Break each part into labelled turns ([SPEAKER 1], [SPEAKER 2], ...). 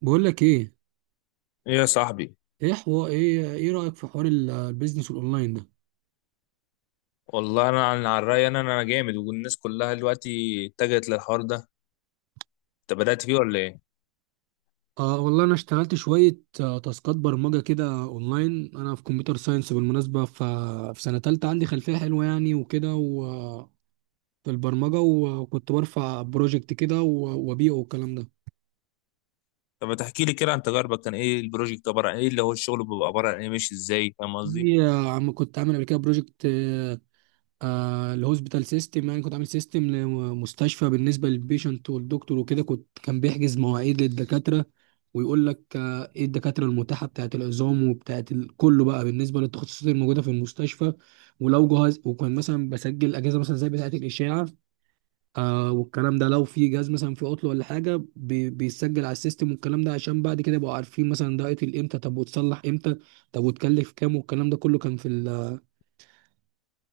[SPEAKER 1] بقول لك ايه؟
[SPEAKER 2] ايه يا صاحبي.
[SPEAKER 1] ايه حوار، ايه رايك في حوار البيزنس الاونلاين ده؟
[SPEAKER 2] والله انا عن على الراي، انا جامد، والناس كلها دلوقتي اتجهت للحوار ده. انت بدأت فيه ولا ايه؟
[SPEAKER 1] والله انا اشتغلت شويه، تاسكات برمجه كده اونلاين. انا في كمبيوتر ساينس بالمناسبه، في سنه تالتة. عندي خلفيه حلوه يعني وكده، في البرمجه، وكنت برفع بروجكت كده وابيعه والكلام ده.
[SPEAKER 2] طب ما تحكي لي كده عن تجاربك، كان ايه البروجكت عباره عن ايه، اللي هو الشغل بيبقى عباره عن ايه، ماشي ازاي؟ فاهم قصدي؟
[SPEAKER 1] في- آه، عم كنت عامل قبل كده بروجكت، الهوسبيتال سيستم. يعني كنت عامل سيستم لمستشفى بالنسبه للبيشنت والدكتور وكده. كان بيحجز مواعيد للدكاتره ويقول لك ايه الدكاتره المتاحه بتاعه العظام وبتاعه كله، بقى بالنسبه للتخصصات الموجوده في المستشفى. ولو جهاز، وكان مثلا بسجل اجهزه مثلا زي بتاعه الاشاعه والكلام ده، لو في جهاز مثلا في عطله ولا حاجه بيسجل على السيستم والكلام ده، عشان بعد كده يبقوا عارفين مثلا ده قتل امتى، طب وتصلح امتى، طب وتكلف كام والكلام ده كله. كان في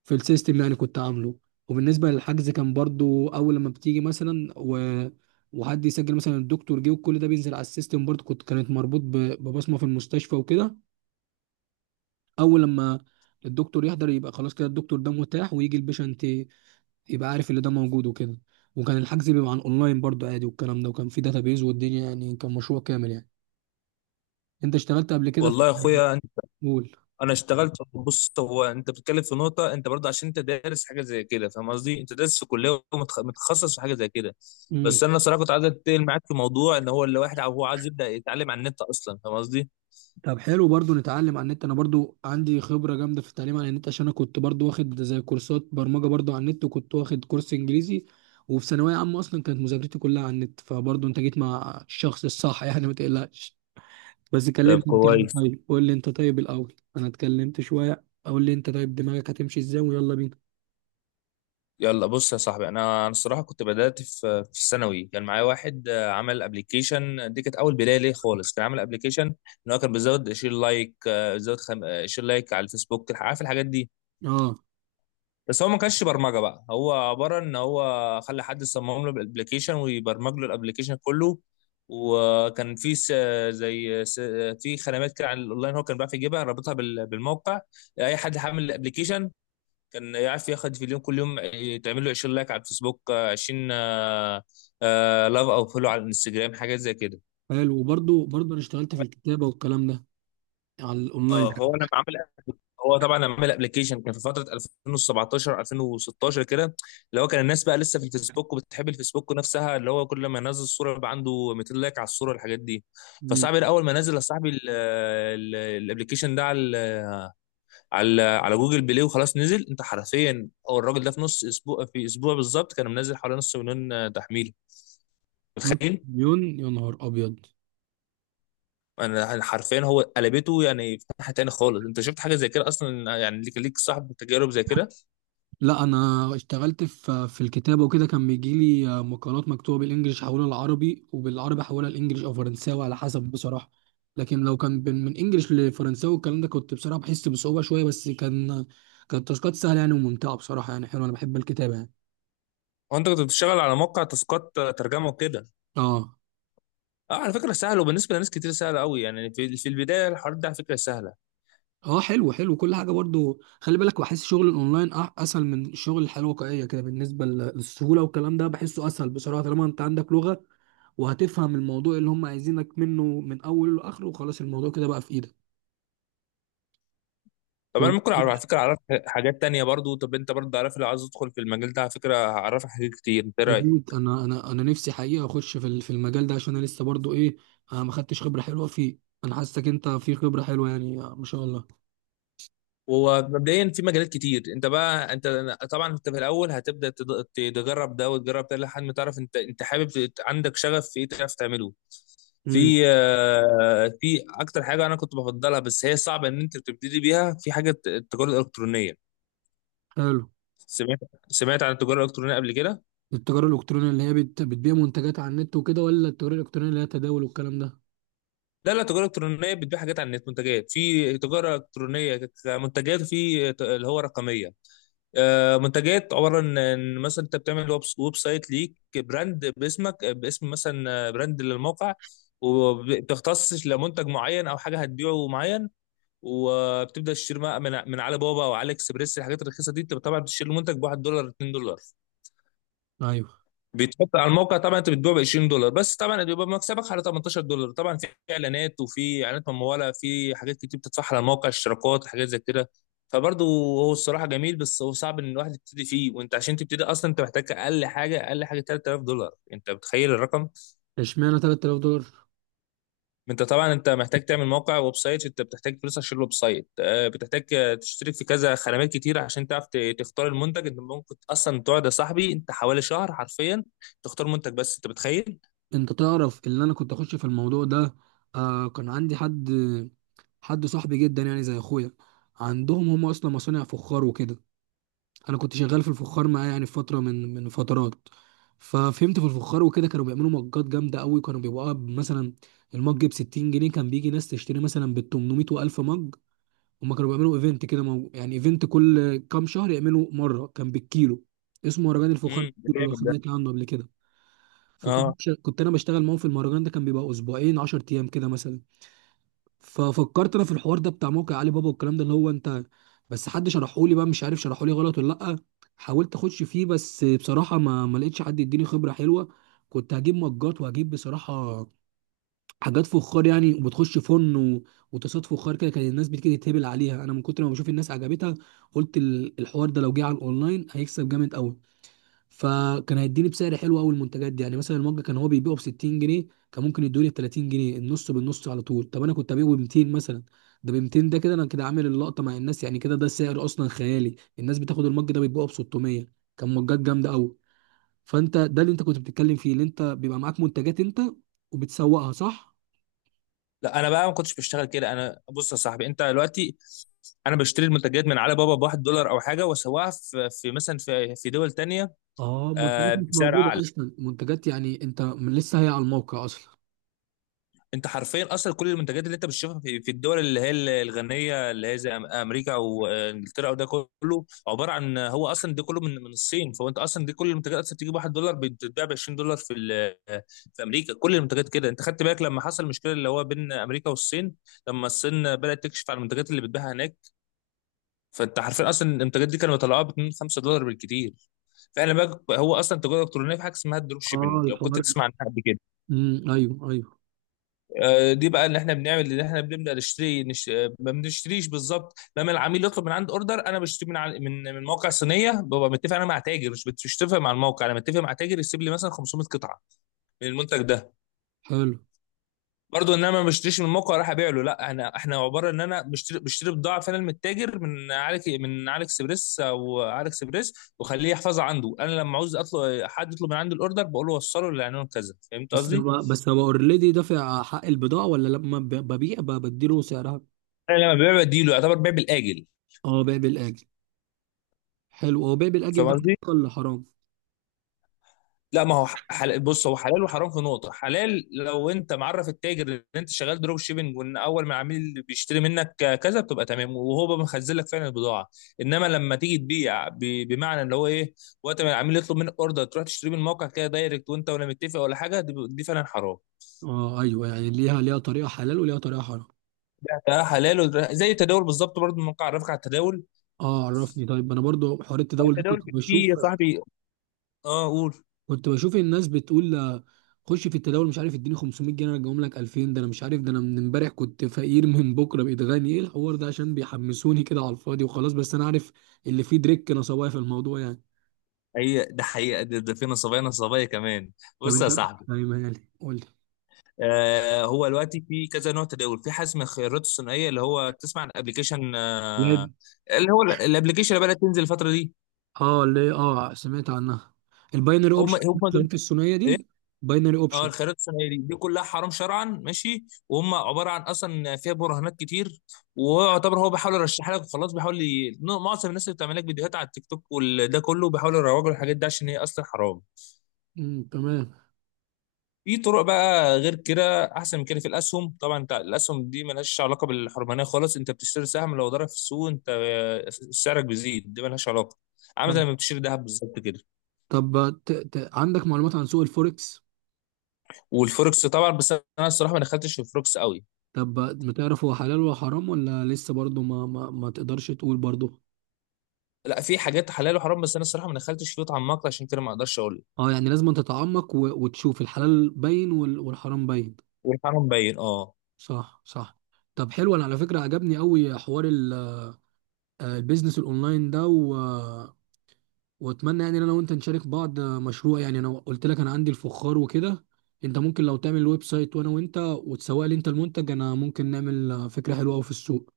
[SPEAKER 1] السيستم اللي انا كنت عامله. وبالنسبه للحجز كان برضو اول لما بتيجي مثلا وحد يسجل مثلا الدكتور جه، وكل ده بينزل على السيستم برضو. كانت مربوط ببصمه في المستشفى وكده. اول لما الدكتور يحضر يبقى خلاص كده الدكتور ده متاح، ويجي البيشنت يبقى عارف اللي ده موجود وكده. وكان الحجز بيبقى عن اونلاين برضو عادي والكلام ده، وكان في داتابيز والدنيا، يعني كان مشروع كامل يعني. انت اشتغلت قبل كده في
[SPEAKER 2] والله يا اخويا، انا اشتغلت. بص، هو انت بتتكلم في نقطه، انت برضه عشان انت دارس حاجه زي كده، فاهم قصدي؟ انت دارس في كليه ومتخصص في حاجه زي كده.
[SPEAKER 1] قول.
[SPEAKER 2] بس انا صراحه كنت عايز اتكلم معاك في موضوع ان هو اللي واحد هو عايز يبدا يتعلم على النت اصلا. فاهم قصدي؟
[SPEAKER 1] طب حلو، برضو نتعلم على النت. انا برضو عندي خبرة جامدة في التعليم على النت، عشان انا كنت برضو واخد زي كورسات برمجة برضو على النت، وكنت واخد كورس انجليزي، وفي ثانوية عامة اصلا كانت مذاكرتي كلها على النت. فبرضو انت جيت مع الشخص الصح يعني، ما تقلقش. بس
[SPEAKER 2] طب
[SPEAKER 1] كلمت انت مين؟
[SPEAKER 2] كويس.
[SPEAKER 1] طيب قول لي انت، طيب الاول انا اتكلمت شوية. قول لي انت، طيب دماغك هتمشي ازاي، ويلا بينا.
[SPEAKER 2] يلا بص يا صاحبي، انا الصراحه كنت بدات في الثانوي. كان معايا واحد عمل ابلكيشن، دي كانت اول بدايه ليه خالص. كان عامل ابلكيشن ان هو كان بيزود شير لايك، آه، بيزود خم... آه، شير لايك على الفيسبوك، عارف الحاجات دي.
[SPEAKER 1] اه،
[SPEAKER 2] بس هو ما كانش برمجه بقى، هو عباره ان هو خلى حد يصمم له الابلكيشن ويبرمج له الابلكيشن كله. وكان في زي س... في خدمات كده على الاونلاين، هو كان بيعرف يجيبها رابطها بالموقع. اي حد حامل الابلكيشن كان يعرف ياخد فيديو كل يوم، تعمل له 20 لايك على الفيسبوك، 20 لاف او فولو على الانستجرام، حاجات زي كده.
[SPEAKER 1] حلو. وبرضو انا اشتغلت في الكتابة والكلام ده على الاونلاين.
[SPEAKER 2] اه، هو لما عمل، هو طبعا لما عمل ابلكيشن كان في فتره 2017 2016 كده. اللي هو كان الناس بقى لسه في الفيسبوك وبتحب الفيسبوك نفسها، اللي هو كل ما ينزل صوره يبقى عنده 200 لايك على الصوره والحاجات دي.
[SPEAKER 1] مم.
[SPEAKER 2] فصاحبي اول ما نزل يا صاحبي الابلكيشن ده على على جوجل بلاي، وخلاص نزل. انت حرفيا، هو الراجل ده في نص اسبوع، في اسبوع بالظبط، كان منزل حوالي نص مليون تحميل.
[SPEAKER 1] نص
[SPEAKER 2] متخيل؟
[SPEAKER 1] مليون؟ يا نهار ابيض.
[SPEAKER 2] انا حرفيا هو قلبته يعني في ناحيه تاني خالص. انت شفت حاجه زي كده اصلا؟ يعني ليك صاحب تجارب زي كده؟
[SPEAKER 1] لا انا اشتغلت في الكتابه وكده. كان بيجي لي مقالات مكتوبه بالانجليش احولها للعربي، وبالعربي احولها لانجليش او فرنساوي على حسب، بصراحه. لكن لو كان من انجليش لفرنساوي والكلام ده، كنت بصراحه بحس بصعوبه شويه، بس كانت تاسكات سهله يعني وممتعه، بصراحه يعني حلوه. انا بحب الكتابه يعني.
[SPEAKER 2] هو انت كنت بتشتغل على موقع تاسكات ترجمه وكده؟
[SPEAKER 1] اه.
[SPEAKER 2] اه، على فكره سهل، وبالنسبه لناس كتير سهل قوي يعني. في البدايه الحوار ده على فكره سهله.
[SPEAKER 1] اه، حلو حلو كل حاجه. برضو خلي بالك، بحس شغل الاونلاين اسهل من الشغل الحياه الواقعيه كده. بالنسبه للسهوله والكلام ده بحسه اسهل بصراحه، طالما انت عندك لغه وهتفهم الموضوع اللي هم عايزينك منه من اوله لاخره، وخلاص الموضوع كده بقى في ايدك.
[SPEAKER 2] طب انا
[SPEAKER 1] وأنا-
[SPEAKER 2] ممكن على فكره اعرف حاجات تانية برضو. طب انت برضو عارف، لو عايز ادخل في المجال ده على فكره هعرفك حاجات كتير. انت إيه رايك؟
[SPEAKER 1] جميل. انا نفسي حقيقه اخش في في المجال ده، عشان انا لسه برضو ايه، انا ما خدتش خبره حلوه فيه. انا حاسسك انت في خبره حلوه يعني، ما شاء الله.
[SPEAKER 2] ومبدئيا في مجالات كتير. انت بقى انت طبعا انت في الاول هتبدا تجرب ده وتجرب ده لحد ما تعرف انت، انت حابب عندك شغف في ايه تعرف تعمله.
[SPEAKER 1] امم
[SPEAKER 2] في في اكتر حاجه انا كنت بفضلها، بس هي صعبه ان انت تبتدي بيها، في حاجه التجاره الالكترونيه.
[SPEAKER 1] حلو.
[SPEAKER 2] سمعت سمعت عن التجاره الالكترونيه قبل كده؟
[SPEAKER 1] التجاره الالكترونيه اللي هي بتبيع منتجات على النت وكده، ولا التجاره الالكترونيه اللي هي تداول والكلام ده؟
[SPEAKER 2] لا لا، التجاره الالكترونيه بتبيع حاجات على النت، منتجات. في تجاره الكترونيه كمنتجات، وفي اللي هو رقميه. منتجات عباره عن إن مثلا انت بتعمل ويب سايت ليك، براند باسمك، باسم مثلا، براند للموقع، وبتختص لمنتج معين او حاجه هتبيعه معين. وبتبدا تشتري بقى من علي بابا او علي اكسبريس الحاجات الرخيصه دي. انت طبعا بتشتري المنتج ب $1، $2،
[SPEAKER 1] ايوه.
[SPEAKER 2] بيتحط على الموقع. طبعا انت بتبيع ب $20، بس طبعا بيبقى مكسبك على $18. طبعا في اعلانات، وفي اعلانات مموله، في حاجات كتير بتدفعها على الموقع، اشتراكات، حاجات زي كده. فبرضه هو الصراحه جميل، بس هو صعب ان الواحد يبتدي فيه. وانت عشان تبتدي اصلا انت محتاج اقل حاجه، اقل حاجه $3000. انت متخيل الرقم؟
[SPEAKER 1] اشمعنى 3000 دولار؟
[SPEAKER 2] انت طبعا انت محتاج تعمل موقع ويب سايت، انت بتحتاج فلوس عشان الويب سايت، بتحتاج تشترك في كذا خدمات كتير عشان تعرف تختار المنتج. انت ممكن اصلا تقعد يا صاحبي انت حوالي شهر حرفيا تختار منتج، بس انت متخيل؟
[SPEAKER 1] انت تعرف اللي انا كنت اخش في الموضوع ده؟ آه، كان عندي حد، حد صاحبي جدا يعني زي اخويا. عندهم هم اصلا مصانع فخار وكده. انا كنت شغال في الفخار معاه يعني في فتره من فترات. ففهمت في الفخار وكده. كانوا بيعملوا مجات جامده قوي. كانوا بيبقوا مثلا المج ب 60 جنيه، كان بيجي ناس تشتري مثلا بال 800 و1000 مج. هم كانوا بيعملوا ايفنت كده، يعني ايفنت كل كام شهر يعملوا مره، كان بالكيلو. اسمه مهرجان الفخار
[SPEAKER 2] ده
[SPEAKER 1] بالكيلو، لو
[SPEAKER 2] جامد ده.
[SPEAKER 1] سمعت عنه قبل كده.
[SPEAKER 2] اه.
[SPEAKER 1] كنت انا بشتغل معاهم في المهرجان ده، كان بيبقى اسبوعين 10 ايام كده مثلا. ففكرت انا في الحوار ده بتاع موقع علي بابا والكلام ده، اللي هو انت، بس حد شرحولي بقى، مش عارف شرحولي غلط ولا لا. حاولت اخش فيه بس بصراحه ما لقيتش حد يديني خبره حلوه. كنت هجيب مجات وهجيب بصراحه حاجات فخار يعني. وبتخش فن وتصاد فخار كده، كان الناس بتيجي تتهبل عليها، انا من كتر ما بشوف الناس عجبتها، قلت الحوار ده لو جه على الاونلاين هيكسب جامد قوي. فكان هيديني بسعر حلو قوي المنتجات دي، يعني مثلا المج كان هو بيبيعه ب 60 جنيه، كان ممكن يدوني ب 30 جنيه، النص بالنص على طول. طب انا كنت ابيعه ب 200 مثلا. ده ب 200 ده كده انا كده عامل اللقطه مع الناس، يعني كده ده سعر اصلا خيالي. الناس بتاخد المج ده بيبيعه ب 600، كان مجات جامده قوي. فانت ده اللي انت كنت بتتكلم فيه، اللي انت بيبقى معاك منتجات انت وبتسوقها صح؟
[SPEAKER 2] لا، انا بقى ما كنتش بشتغل كده. انا بص يا صاحبي، انت دلوقتي، انا بشتري المنتجات من علي بابا بواحد دولار او حاجه، واسواها في مثلا في دول تانية.
[SPEAKER 1] اه، منتجات مش
[SPEAKER 2] بسعر
[SPEAKER 1] موجوده
[SPEAKER 2] اعلى.
[SPEAKER 1] اصلا، منتجات يعني انت، من لسه هي على الموقع اصلا.
[SPEAKER 2] انت حرفيا اصلا كل المنتجات اللي انت بتشوفها في الدول اللي هي الغنيه، اللي هي زي امريكا وانجلترا وده، كله عباره عن، هو اصلا ده كله من الصين. فانت اصلا دي كل المنتجات اصلا بتيجي ب $1 بتتباع ب $20 في امريكا. كل المنتجات كده. انت خدت بالك لما حصل المشكله اللي هو بين امريكا والصين، لما الصين بدات تكشف على المنتجات اللي بتباعها هناك؟ فانت حرفيا اصلا المنتجات دي كانوا بيطلعوها ب 2 $5 بالكتير. فاحنا بقى، هو اصلا التجاره الالكترونيه في حاجه اسمها الدروب
[SPEAKER 1] اه
[SPEAKER 2] شيبنج، لو كنت
[SPEAKER 1] الحوار
[SPEAKER 2] تسمع
[SPEAKER 1] ده.
[SPEAKER 2] عنها قبل كده.
[SPEAKER 1] امم، ايوه، ايوه.
[SPEAKER 2] دي بقى اللي احنا بنعمل، اللي احنا بنبدا نشتري نش... آه، ما بنشتريش بالظبط. لما العميل يطلب من عند اوردر، انا بشتري من من موقع صينيه. ببقى متفق انا مع تاجر، مش مش متفق مع الموقع. انا متفق مع تاجر يسيب لي مثلا 500 قطعه من المنتج ده.
[SPEAKER 1] حلو.
[SPEAKER 2] برضو ان انا ما بشتريش من الموقع راح ابيع له، لا. انا احنا عباره ان انا بشتري بضاعه فعلا من التاجر، من عليك، من عليك اكسبريس او عليك اكسبريس، واخليه يحفظها عنده. انا لما عاوز اطلب، حد يطلب من عندي الاوردر، بقول له وصله للعنوان كذا. فهمت
[SPEAKER 1] بس
[SPEAKER 2] قصدي؟
[SPEAKER 1] هو بس هو اوريدي دافع حق البضاعة، ولا لما ببيع بديله سعرها؟
[SPEAKER 2] انا لما ببيع بديله، يعتبر بيع بالاجل.
[SPEAKER 1] اه، بيع بالآجل. حلو، هو بيع بالآجل
[SPEAKER 2] فاهم
[SPEAKER 1] ده حلال
[SPEAKER 2] قصدي؟
[SPEAKER 1] ولا حرام؟
[SPEAKER 2] لا، ما هو حلال. بص، هو حلال وحرام في نقطة. حلال لو انت معرف التاجر ان انت شغال دروب شيبنج، وان اول ما العميل اللي بيشتري منك كذا بتبقى تمام، وهو بقى مخزن لك فعلا البضاعة. انما لما تيجي تبيع بمعنى اللي هو ايه، وقت ما العميل يطلب منك اوردر تروح تشتري من الموقع كده دايركت، وانت ولا متفق ولا حاجة، دي فعلا حرام.
[SPEAKER 1] اه ايوه، يعني ليها طريقة حلال وليها طريقة حرام.
[SPEAKER 2] ده حلال. زي التداول بالظبط برضه. الموقع عرفك على التداول؟
[SPEAKER 1] اه عرفني. طيب انا برضو حوار التداول ده
[SPEAKER 2] التداول
[SPEAKER 1] كنت
[SPEAKER 2] في يا
[SPEAKER 1] بشوف،
[SPEAKER 2] صاحبي. اه قول.
[SPEAKER 1] كنت بشوف الناس بتقول، خش في التداول، مش عارف، اديني 500 جنيه ارجعهم لك 2000. ده انا مش عارف، ده انا من امبارح كنت فقير من بكره بقيت غني، ايه الحوار ده؟ عشان بيحمسوني كده على الفاضي وخلاص. بس انا عارف اللي فيه دريك نصوايا في الموضوع يعني.
[SPEAKER 2] هي ده حقيقة، ده في نصابية، نصابية كمان.
[SPEAKER 1] طب
[SPEAKER 2] بص يا
[SPEAKER 1] انت
[SPEAKER 2] صاحبي،
[SPEAKER 1] فاهم يعني، قول لي.
[SPEAKER 2] هو دلوقتي في كذا نوع تداول. في حجم الخيارات الثنائيه، اللي هو تسمع عن ابلكيشن،
[SPEAKER 1] لا،
[SPEAKER 2] اللي هو الابلكيشن اللي بدات تنزل الفتره دي.
[SPEAKER 1] اه، اه سمعت عنها. الباينري
[SPEAKER 2] هم
[SPEAKER 1] اوبشن،
[SPEAKER 2] هم دول.
[SPEAKER 1] الخليط الثنائيه
[SPEAKER 2] إيه؟
[SPEAKER 1] دي. باينري
[SPEAKER 2] اه،
[SPEAKER 1] اوبشن.
[SPEAKER 2] الخيارات الثنائيه دي، كلها حرام شرعا، ماشي. وهم عباره عن اصلا فيها براهنات كتير، ويعتبر هو بيحاول يرشح لك وخلاص، بيحاول معظم الناس اللي بتعمل لك فيديوهات على التيك توك وده كله بيحاولوا يروجوا الحاجات دي عشان هي اصلا حرام.
[SPEAKER 1] تمام.
[SPEAKER 2] في طرق بقى غير كده احسن من كده، في الاسهم طبعا، انت الاسهم دي ملهاش علاقه بالحرمانيه خالص. انت بتشتري سهم، لو ضرب في السوق انت سعرك بيزيد، دي ملهاش علاقه. عامل زي
[SPEAKER 1] فاهم.
[SPEAKER 2] ما بتشتري ذهب بالظبط كده.
[SPEAKER 1] طب عندك معلومات عن سوق الفوركس؟
[SPEAKER 2] والفوركس طبعا، بس انا الصراحه ما دخلتش في الفوركس قوي.
[SPEAKER 1] طب ما تعرف هو حلال ولا حرام، ولا لسه برضه ما تقدرش تقول برضه؟
[SPEAKER 2] لا، في حاجات حلال وحرام، بس انا الصراحه ما دخلتش فيه اتعمقت، عشان كده ما اقدرش اقول لك.
[SPEAKER 1] اه، يعني لازم تتعمق وتشوف الحلال باين والحرام باين.
[SPEAKER 2] والحرام باين، اه.
[SPEAKER 1] صح، صح. طب حلو، انا على فكره عجبني قوي حوار ال... آه، البيزنس الاونلاين ده. واتمنى يعني ان انا وانت نشارك بعض مشروع، يعني انا قلت لك انا عندي الفخار وكده. انت ممكن لو تعمل ويب سايت، وانا وانت وتسوق لي انت المنتج، انا ممكن نعمل فكرة حلوة قوي في السوق.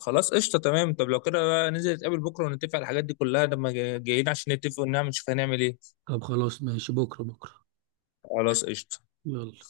[SPEAKER 2] خلاص قشطه تمام. طب لو كده بقى ننزل نتقابل بكره ونتفق على الحاجات دي كلها، لما جايين عشان نتفق ونعمل نشوف هنعمل ايه.
[SPEAKER 1] طب خلاص، ماشي، بكرة بكرة.
[SPEAKER 2] خلاص قشطه.
[SPEAKER 1] يلا.